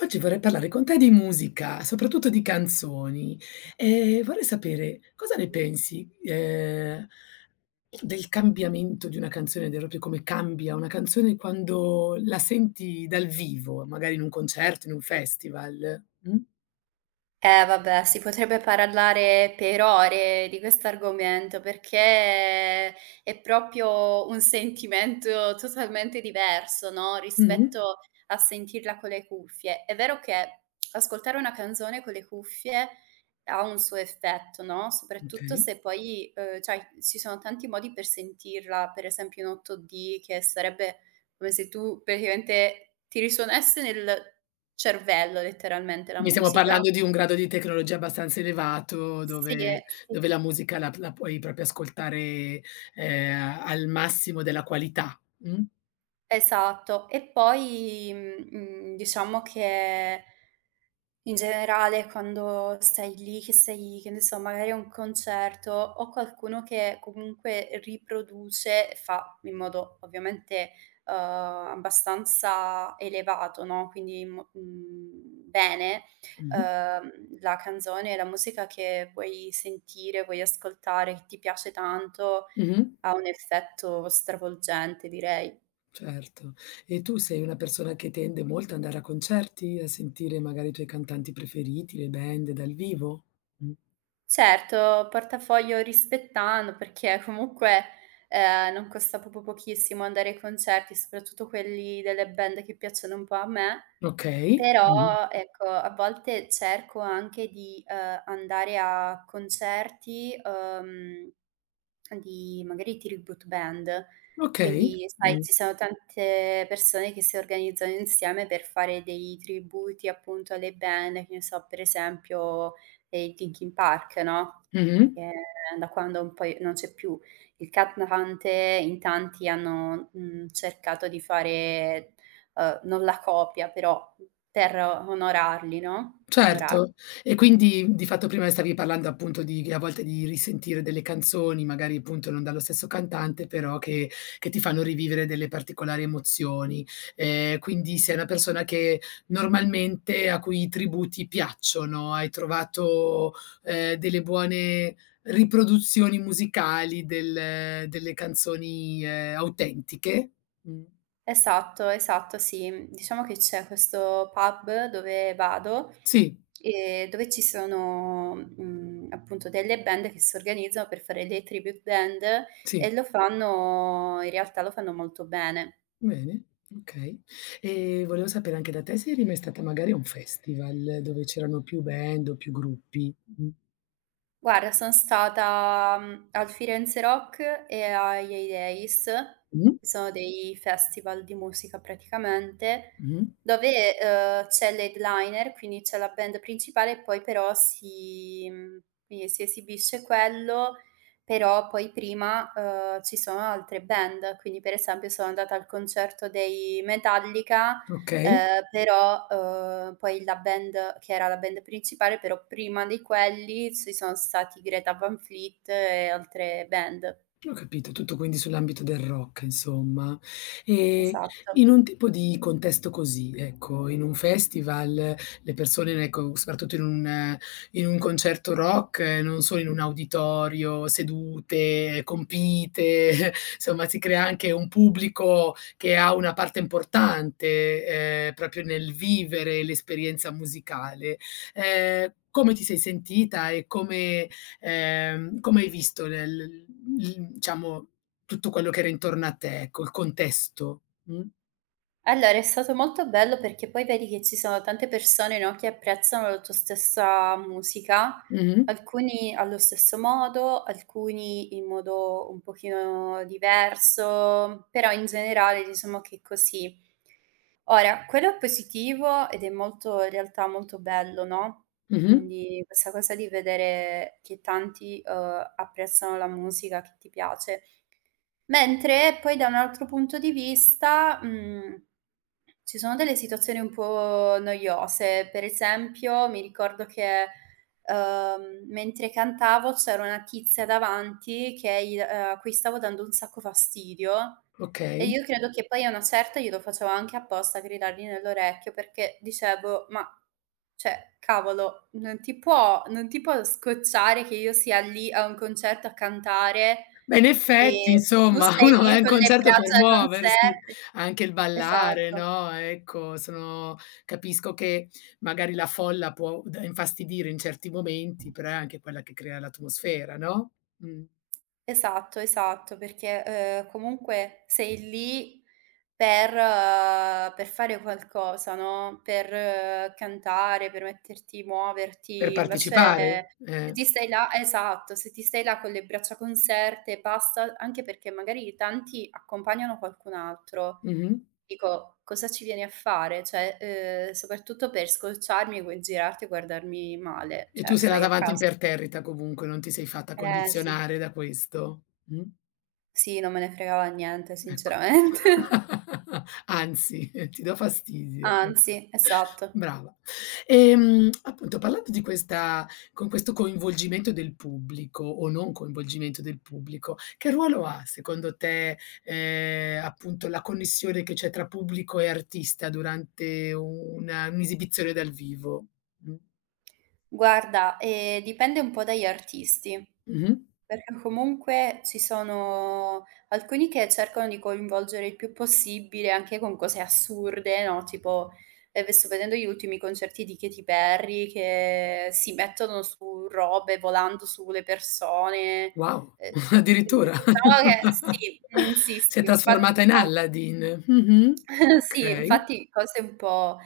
Oggi vorrei parlare con te di musica, soprattutto di canzoni, e vorrei sapere cosa ne pensi, del cambiamento di una canzone, del proprio come cambia una canzone quando la senti dal vivo, magari in un concerto, in un festival. Mh? Eh vabbè, si potrebbe parlare per ore di questo argomento perché è proprio un sentimento totalmente diverso, no, Mh-mh. rispetto a sentirla con le cuffie. È vero che ascoltare una canzone con le cuffie ha un suo effetto, no, soprattutto Okay. se poi, cioè ci sono tanti modi per sentirla, per esempio in 8D che sarebbe come se tu praticamente ti risuonasse nel cervello letteralmente la Quindi stiamo musica. parlando di un grado di tecnologia abbastanza elevato Sì, dove e sì, dove la musica la puoi proprio ascoltare, al massimo della qualità. Mh? esatto. E poi, diciamo che in generale quando stai lì, che sei che ne so, magari a un concerto o qualcuno che comunque riproduce, fa in modo ovviamente, abbastanza elevato, no, quindi bene, Mh-mh. La canzone, la musica che vuoi sentire, vuoi ascoltare, che ti piace tanto, Mh-mh. ha un effetto stravolgente direi. Certo. E tu sei una persona che tende molto ad andare a concerti, a sentire magari i tuoi cantanti preferiti, le band dal vivo? Mh. Certo, portafoglio rispettando, perché comunque, non costa proprio pochissimo andare ai concerti, soprattutto quelli delle band che piacciono un po' a me. Okay. Mh. Però, ecco, a volte cerco anche di, andare a concerti, di magari tribute band. Okay. Quindi, sai, Mh. ci sono tante persone che si organizzano insieme per fare dei tributi appunto alle band, che ne so, per esempio, i Linkin Park, no, Mh-mh. che da quando un po' i non c'è più il cantante in tanti hanno, cercato di fare non la copia però per onorarli, no, onorar Certo. E quindi, di fatto, prima stavi parlando, appunto, di che a volte di risentire delle canzoni, magari, appunto, non dallo stesso cantante, però che ti fanno rivivere delle particolari emozioni. Quindi sei una persona che normalmente a cui i tributi piacciono, hai trovato, delle buone riproduzioni musicali delle canzoni, autentiche? Mh. esatto, esatto, sì. Diciamo che c'è questo pub dove vado, Sì, dove ci sono, appunto delle band che si organizzano per fare dei tribute band sì. e lo fanno in realtà lo fanno molto bene. Bene, okay. E volevo sapere anche da te se eri mai stata magari a un festival dove c'erano più band o più gruppi. Mh. Guarda, son stata, al Firenze Rock e ai Hay Days, Mh. che sono dei festival di musica praticamente, Mh. dove, c'è l'headliner, quindi c'è la band principale e poi però quindi si esibisce quello, però poi prima, ci sono altre band. Quindi per esempio sono andata al concerto dei Metallica. Okay. Però, poi la band che era la band principale, però prima di quelli ci sono stati Greta Van Fleet e altre band. Ho capito, tutto quindi sull'ambito del rock insomma. E Esatto. in un tipo di contesto così, ecco, in un festival, le persone ecco, soprattutto in un concerto rock, non sono in un auditorio, sedute, compite, insomma si crea anche un pubblico che ha una parte importante, proprio nel vivere l'esperienza musicale. Come ti sei sentita e come hai visto le l diciamo tutto quello che era intorno a te, ecco, il contesto. Mh. Allora, è stato molto bello perché poi vedi che ci sono tante persone, no, che apprezzano la tua stessa musica, Mh-mh. alcuni allo stesso modo, alcuni in modo un pochino diverso, però in generale diciamo che è così. Ora, quello è positivo ed è molto, in realtà molto bello, no? Mh-mh. Quindi questa cosa di vedere che tanti, apprezzano la musica che ti piace. Mentre poi da un altro punto di vista, ci sono delle situazioni un po' noiose. Per esempio, mi ricordo che, mentre cantavo c'era una tizia davanti che i a cui stavo dando un sacco fastidio e Okay. io credo che poi a una certa glielo facevo anche apposta, gridargli nell'orecchio, perché dicevo: "Ma cioè, cavolo, non ti può scocciare che io sia lì a un concerto a cantare Beh, in e effetti tu insomma stai uno va a lì un con le concerto per braccia muoversi, conserte. anche il ballare, Esatto, no, ecco, sono capisco che magari la folla può d infastidire in certi momenti, però è anche quella che crea l'atmosfera, no, mh, esatto, esatto, perché, comunque sei lì per fare qualcosa, no, per cantare, per metterti per muoverti. partecipare. Invece se ti stai là esatto, se ti stai là con le braccia conserte basta anche perché magari tanti accompagnano qualcun altro. Mh-mh. Dico: "Cosa ci vieni a fare?" Cioè, soprattutto per scocciarmi, poi girarti e guardarmi male, E tu cioè sei stai andata a avanti casa. imperterrita comunque, non ti sei fatta Eh sì. condizionare da questo. Mh. Sì, non me ne fregava niente Ecco. sinceramente. Anzi, ti do fastidio. Mh. Anzi, esatto. Brava. Appunto parlando di questa con questo coinvolgimento del pubblico o non coinvolgimento del pubblico, che ruolo ha secondo te, appunto la connessione che c'è tra pubblico e artista durante una un'esibizione dal vivo? Mh. Guarda, dipende un po' dagli artisti, Mh-mh. perché comunque ci sono alcuni che cercano di coinvolgere il più possibile anche con cose assurde, no, tipo, sto vedendo gli ultimi concerti di Katy Perry che si mettono su robe volando sulle persone, Wow, ehm, addirittura. diciamo che sì, sì, Si è sì, infatti trasformata un in po' Aladdin. Mh-mh. sì, Okay, infatti cose un po'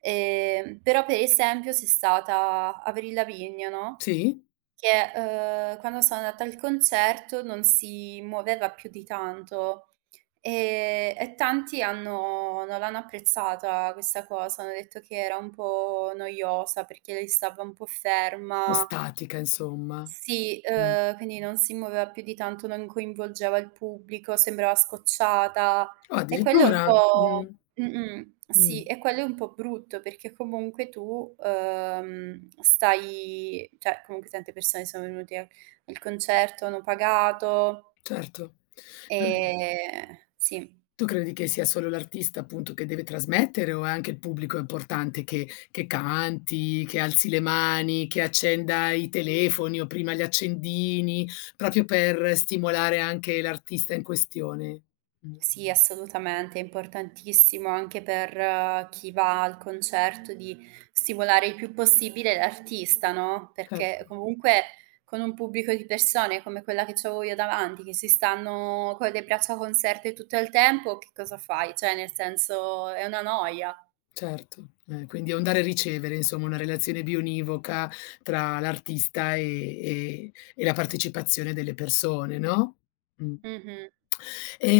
però per esempio c'è stata Avril Lavigne, no, sì. che, quando sono andata al concerto non si muoveva più di tanto, e tanti hanno non l'hanno apprezzata questa cosa, hanno detto che era un po' noiosa perché lei stava un po' ferma Statica insomma. sì, Mh. Quindi non si muoveva più di tanto, non coinvolgeva il pubblico, sembrava scocciata Oh, e quello è un addirittura? po' mh-mh, mh, sì, e quello è un po' brutto perché comunque tu, stai cioè comunque tante persone sono venute al concerto, hanno pagato, certo. Uhm, sì. tu credi che sia solo l'artista appunto che deve trasmettere o è anche il pubblico importante che canti, che alzi le mani, che accenda i telefoni o prima gli accendini, proprio per stimolare anche l'artista in questione? Mh, Sì, assolutamente, è importantissimo anche per chi va al concerto di stimolare il più possibile l'artista, no, certo. perché comunque con un pubblico di persone come quella che c'avevo io davanti, che si stanno con le braccia conserte tutto il tempo, che cosa fai? Cioè, nel senso è una noia. Certo, quindi è un dare e ricevere, insomma, una relazione bionivoca tra l'artista e la partecipazione delle persone, no? Mh. Mh-mh,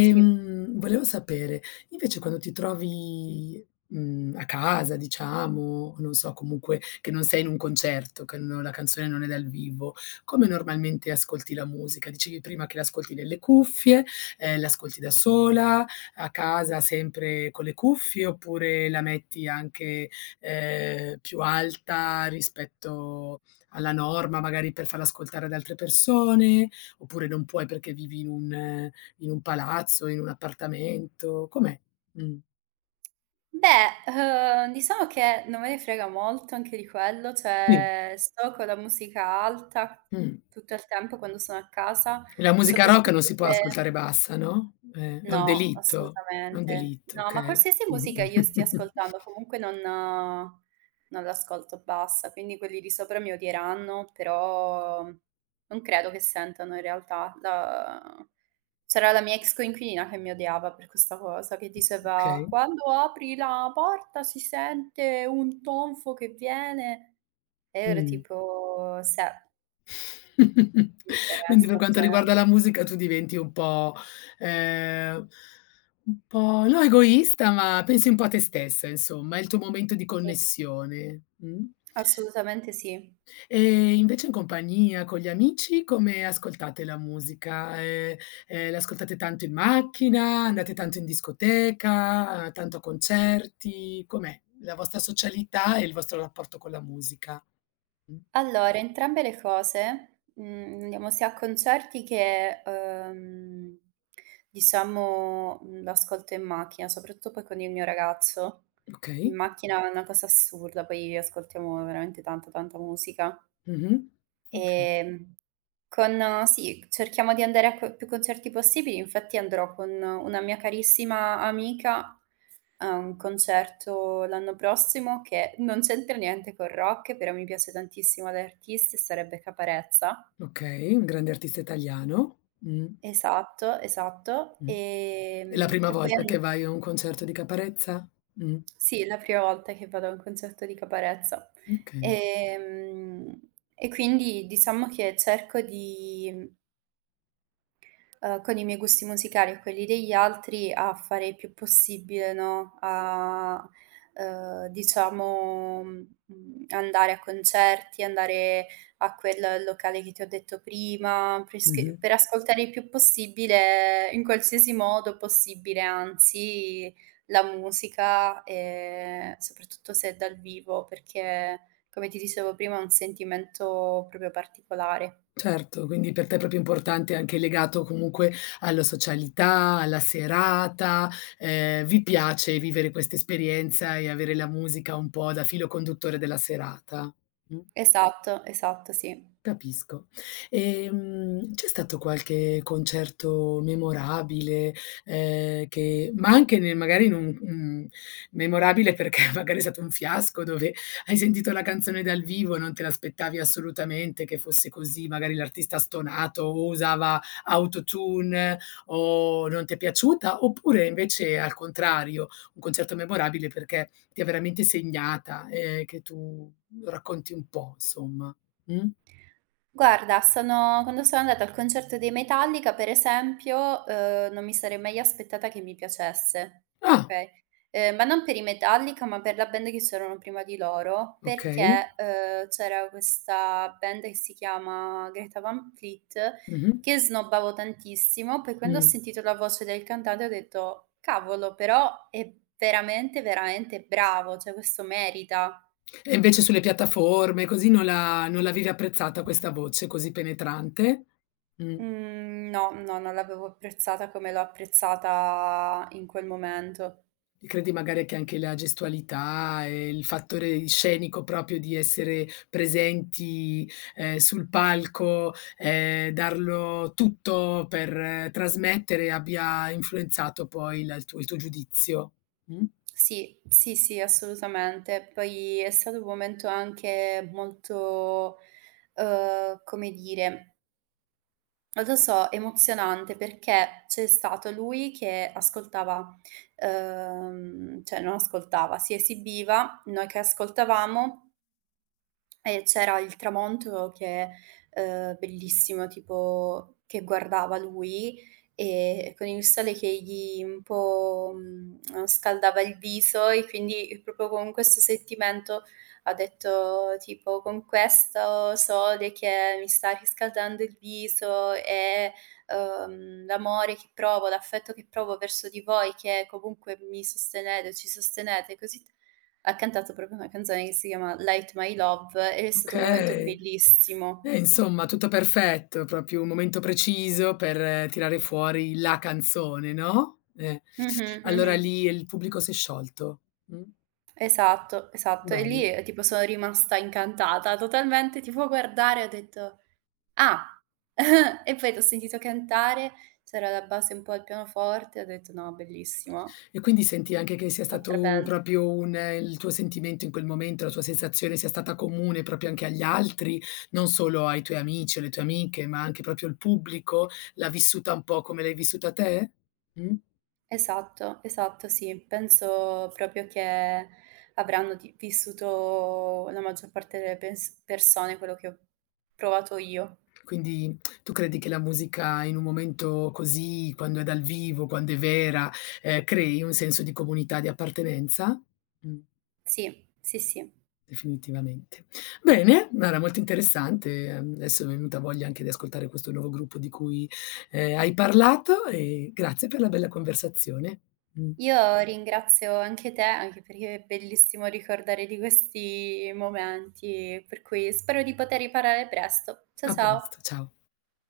sì. volevo sapere, invece quando ti trovi, a casa diciamo, non so comunque che non sei in un concerto, che no la canzone non è dal vivo, come normalmente ascolti la musica? Dicevi prima che l'ascolti nelle cuffie, l'ascolti da sola, a casa sempre con le cuffie, oppure la metti anche, più alta rispetto alla norma, magari per farla ascoltare ad altre persone, oppure non puoi perché vivi in un palazzo, in un appartamento, com'è? Mh. Beh, diciamo che non me ne frega molto anche di quello, Sì, cioè sto con la musica alta mh. tutto il tempo quando sono a casa, La musica rock non soprattutto si può se ascoltare bassa, no? No, È un assolutamente. delitto, No, ma okay. qualsiasi musica Mh-mh. io stia ascoltando, comunque non l'ascolto bassa, quindi quelli di sopra mi odieranno, però non credo che sentano in realtà. La c'era la mia ex coinquilina che mi odiava per questa cosa, che diceva: Okay. "Quando apri la porta si sente un tonfo che viene" e io ero Mh. tipo: "Se, mi Quindi per interessa, quanto cioè" riguarda la musica tu diventi ehm, un po' no egoista, ma pensi un po' a te stessa insomma, è il tuo momento di sì, connessione. Mh? assolutamente sì. E invece in compagnia, con gli amici, come ascoltate la musica? L'ascoltate tanto in macchina, andate tanto in discoteca, tanto a concerti? Com'è la vostra socialità e il vostro rapporto con la musica? Mh, Allora, entrambe le cose, andiamo sia a concerti che, diciamo, l'ascolto in macchina, soprattutto poi con il mio ragazzo. In okay. macchina è una cosa assurda, poi ascoltiamo veramente tanta, tanta musica. Mh-mh. Okay, Ehm, con sì, cerchiamo di andare a co più concerti possibili, infatti andrò con una mia carissima amica a un concerto l'anno prossimo che non c'entra niente col rock, però mi piace tantissimo l'artista e sarebbe Caparezza. okay, un grande artista italiano. Esatto, esatto. mh. È la prima E poi volta che an vai a un concerto di Caparezza? Mh, sì, è la prima volta che vado a un concerto di Caparezza. okay. E quindi diciamo che cerco di con i miei gusti musicali e quelli degli altri a fare il più possibile, no, a, diciamo, andare a concerti, andare a quel locale che ti ho detto prima, Mh-mh. presche per ascoltare il più possibile, in qualsiasi modo possibile, anzi, la musica, soprattutto se è dal vivo, perché come ti dicevo prima, è un sentimento proprio particolare. Certo, quindi per te è proprio importante anche legato comunque alla socialità, alla serata, vi piace vivere questa esperienza e avere la musica un po' da filo conduttore della serata? Mh. Esatto, esatto, sì. Capisco. C'è stato qualche concerto memorabile, che ma anche ne magari in un mhmm, memorabile perché magari è stato un fiasco dove hai sentito la canzone dal vivo, non te l'aspettavi assolutamente che fosse così, magari l'artista ha stonato o usava autotune o non ti è piaciuta, oppure invece al contrario, un concerto memorabile perché ti ha veramente segnata, che tu racconti un po' insomma, mh? Guarda, sono quando sono andata al concerto dei Metallica, per esempio, non mi sarei mai aspettata che mi piacesse, Ah, okay, ma non per i Metallica, ma per la band che c'erano prima di loro, okay. perché, c'era questa band che si chiama Greta Van Fleet, Mh-mh. che snobbavo tantissimo, poi quando ho Mh. sentito la voce del cantante ho detto: "Cavolo, però è veramente, veramente bravo, cioè questo merita". E invece sulle piattaforme così non l'avevi apprezzata questa voce così penetrante? Mh. Mhmm, no, no, non l'avevo apprezzata come l'ho apprezzata in quel momento. Credi magari che anche la gestualità e il fattore scenico proprio di essere presenti, sul palco, darlo tutto per trasmettere abbia influenzato poi la il tuo giudizio? Mh? Sì, sì, sì, assolutamente. Poi è stato un momento anche molto, come dire, non lo so, emozionante perché c'è stato lui che ascoltava, cioè non ascoltava, si esibiva, noi che ascoltavamo. E c'era il tramonto che bellissimo, tipo che guardava lui, con il sole che gli un po', scaldava il viso e quindi proprio con questo sentimento ha detto tipo: "Con questo sole che mi sta riscaldando il viso e, l'amore che provo, l'affetto che provo verso di voi che comunque mi sostenete, ci sostenete così t" ha cantato proprio una canzone che si chiama "Light My Love" ed è stato un momento Okay. bellissimo. Insomma tutto perfetto, proprio un momento preciso per tirare fuori la canzone, no, Mh-mh, allora mh-mh. lì il pubblico s'è sciolto. Esatto, esatto. E Bello. lì, tipo sono rimasta incantata totalmente, tipo guardare ho detto: "Ah!" E poi l'ho sentito cantare, c'era la base un po' al pianoforte, ho detto: "No, bellissimo." E quindi senti anche che sia Altra stato band. proprio un il tuo sentimento in quel momento, la tua sensazione sia stata comune proprio anche agli altri, non solo ai tuoi amici o alle tue amiche, ma anche proprio il pubblico l'ha vissuta un po' come l'hai vissuta te? Mh? Esatto, esatto, sì. Penso proprio che avranno di vissuto la maggior parte delle pens persone quello che ho provato io. Quindi tu credi che la musica in un momento così, quando è dal vivo, quando è vera, crei un senso di comunità, di appartenenza? Mh, Sì, sì, sì. definitivamente. Bene, guarda molto interessante, adesso mi è venuta voglia anche di ascoltare questo nuovo gruppo di cui, hai parlato e grazie per la bella conversazione. Mh, Io ringrazio anche te, anche perché è bellissimo ricordare di questi momenti, per cui spero di poter riparare presto. Cia a ciao. presto, ciao.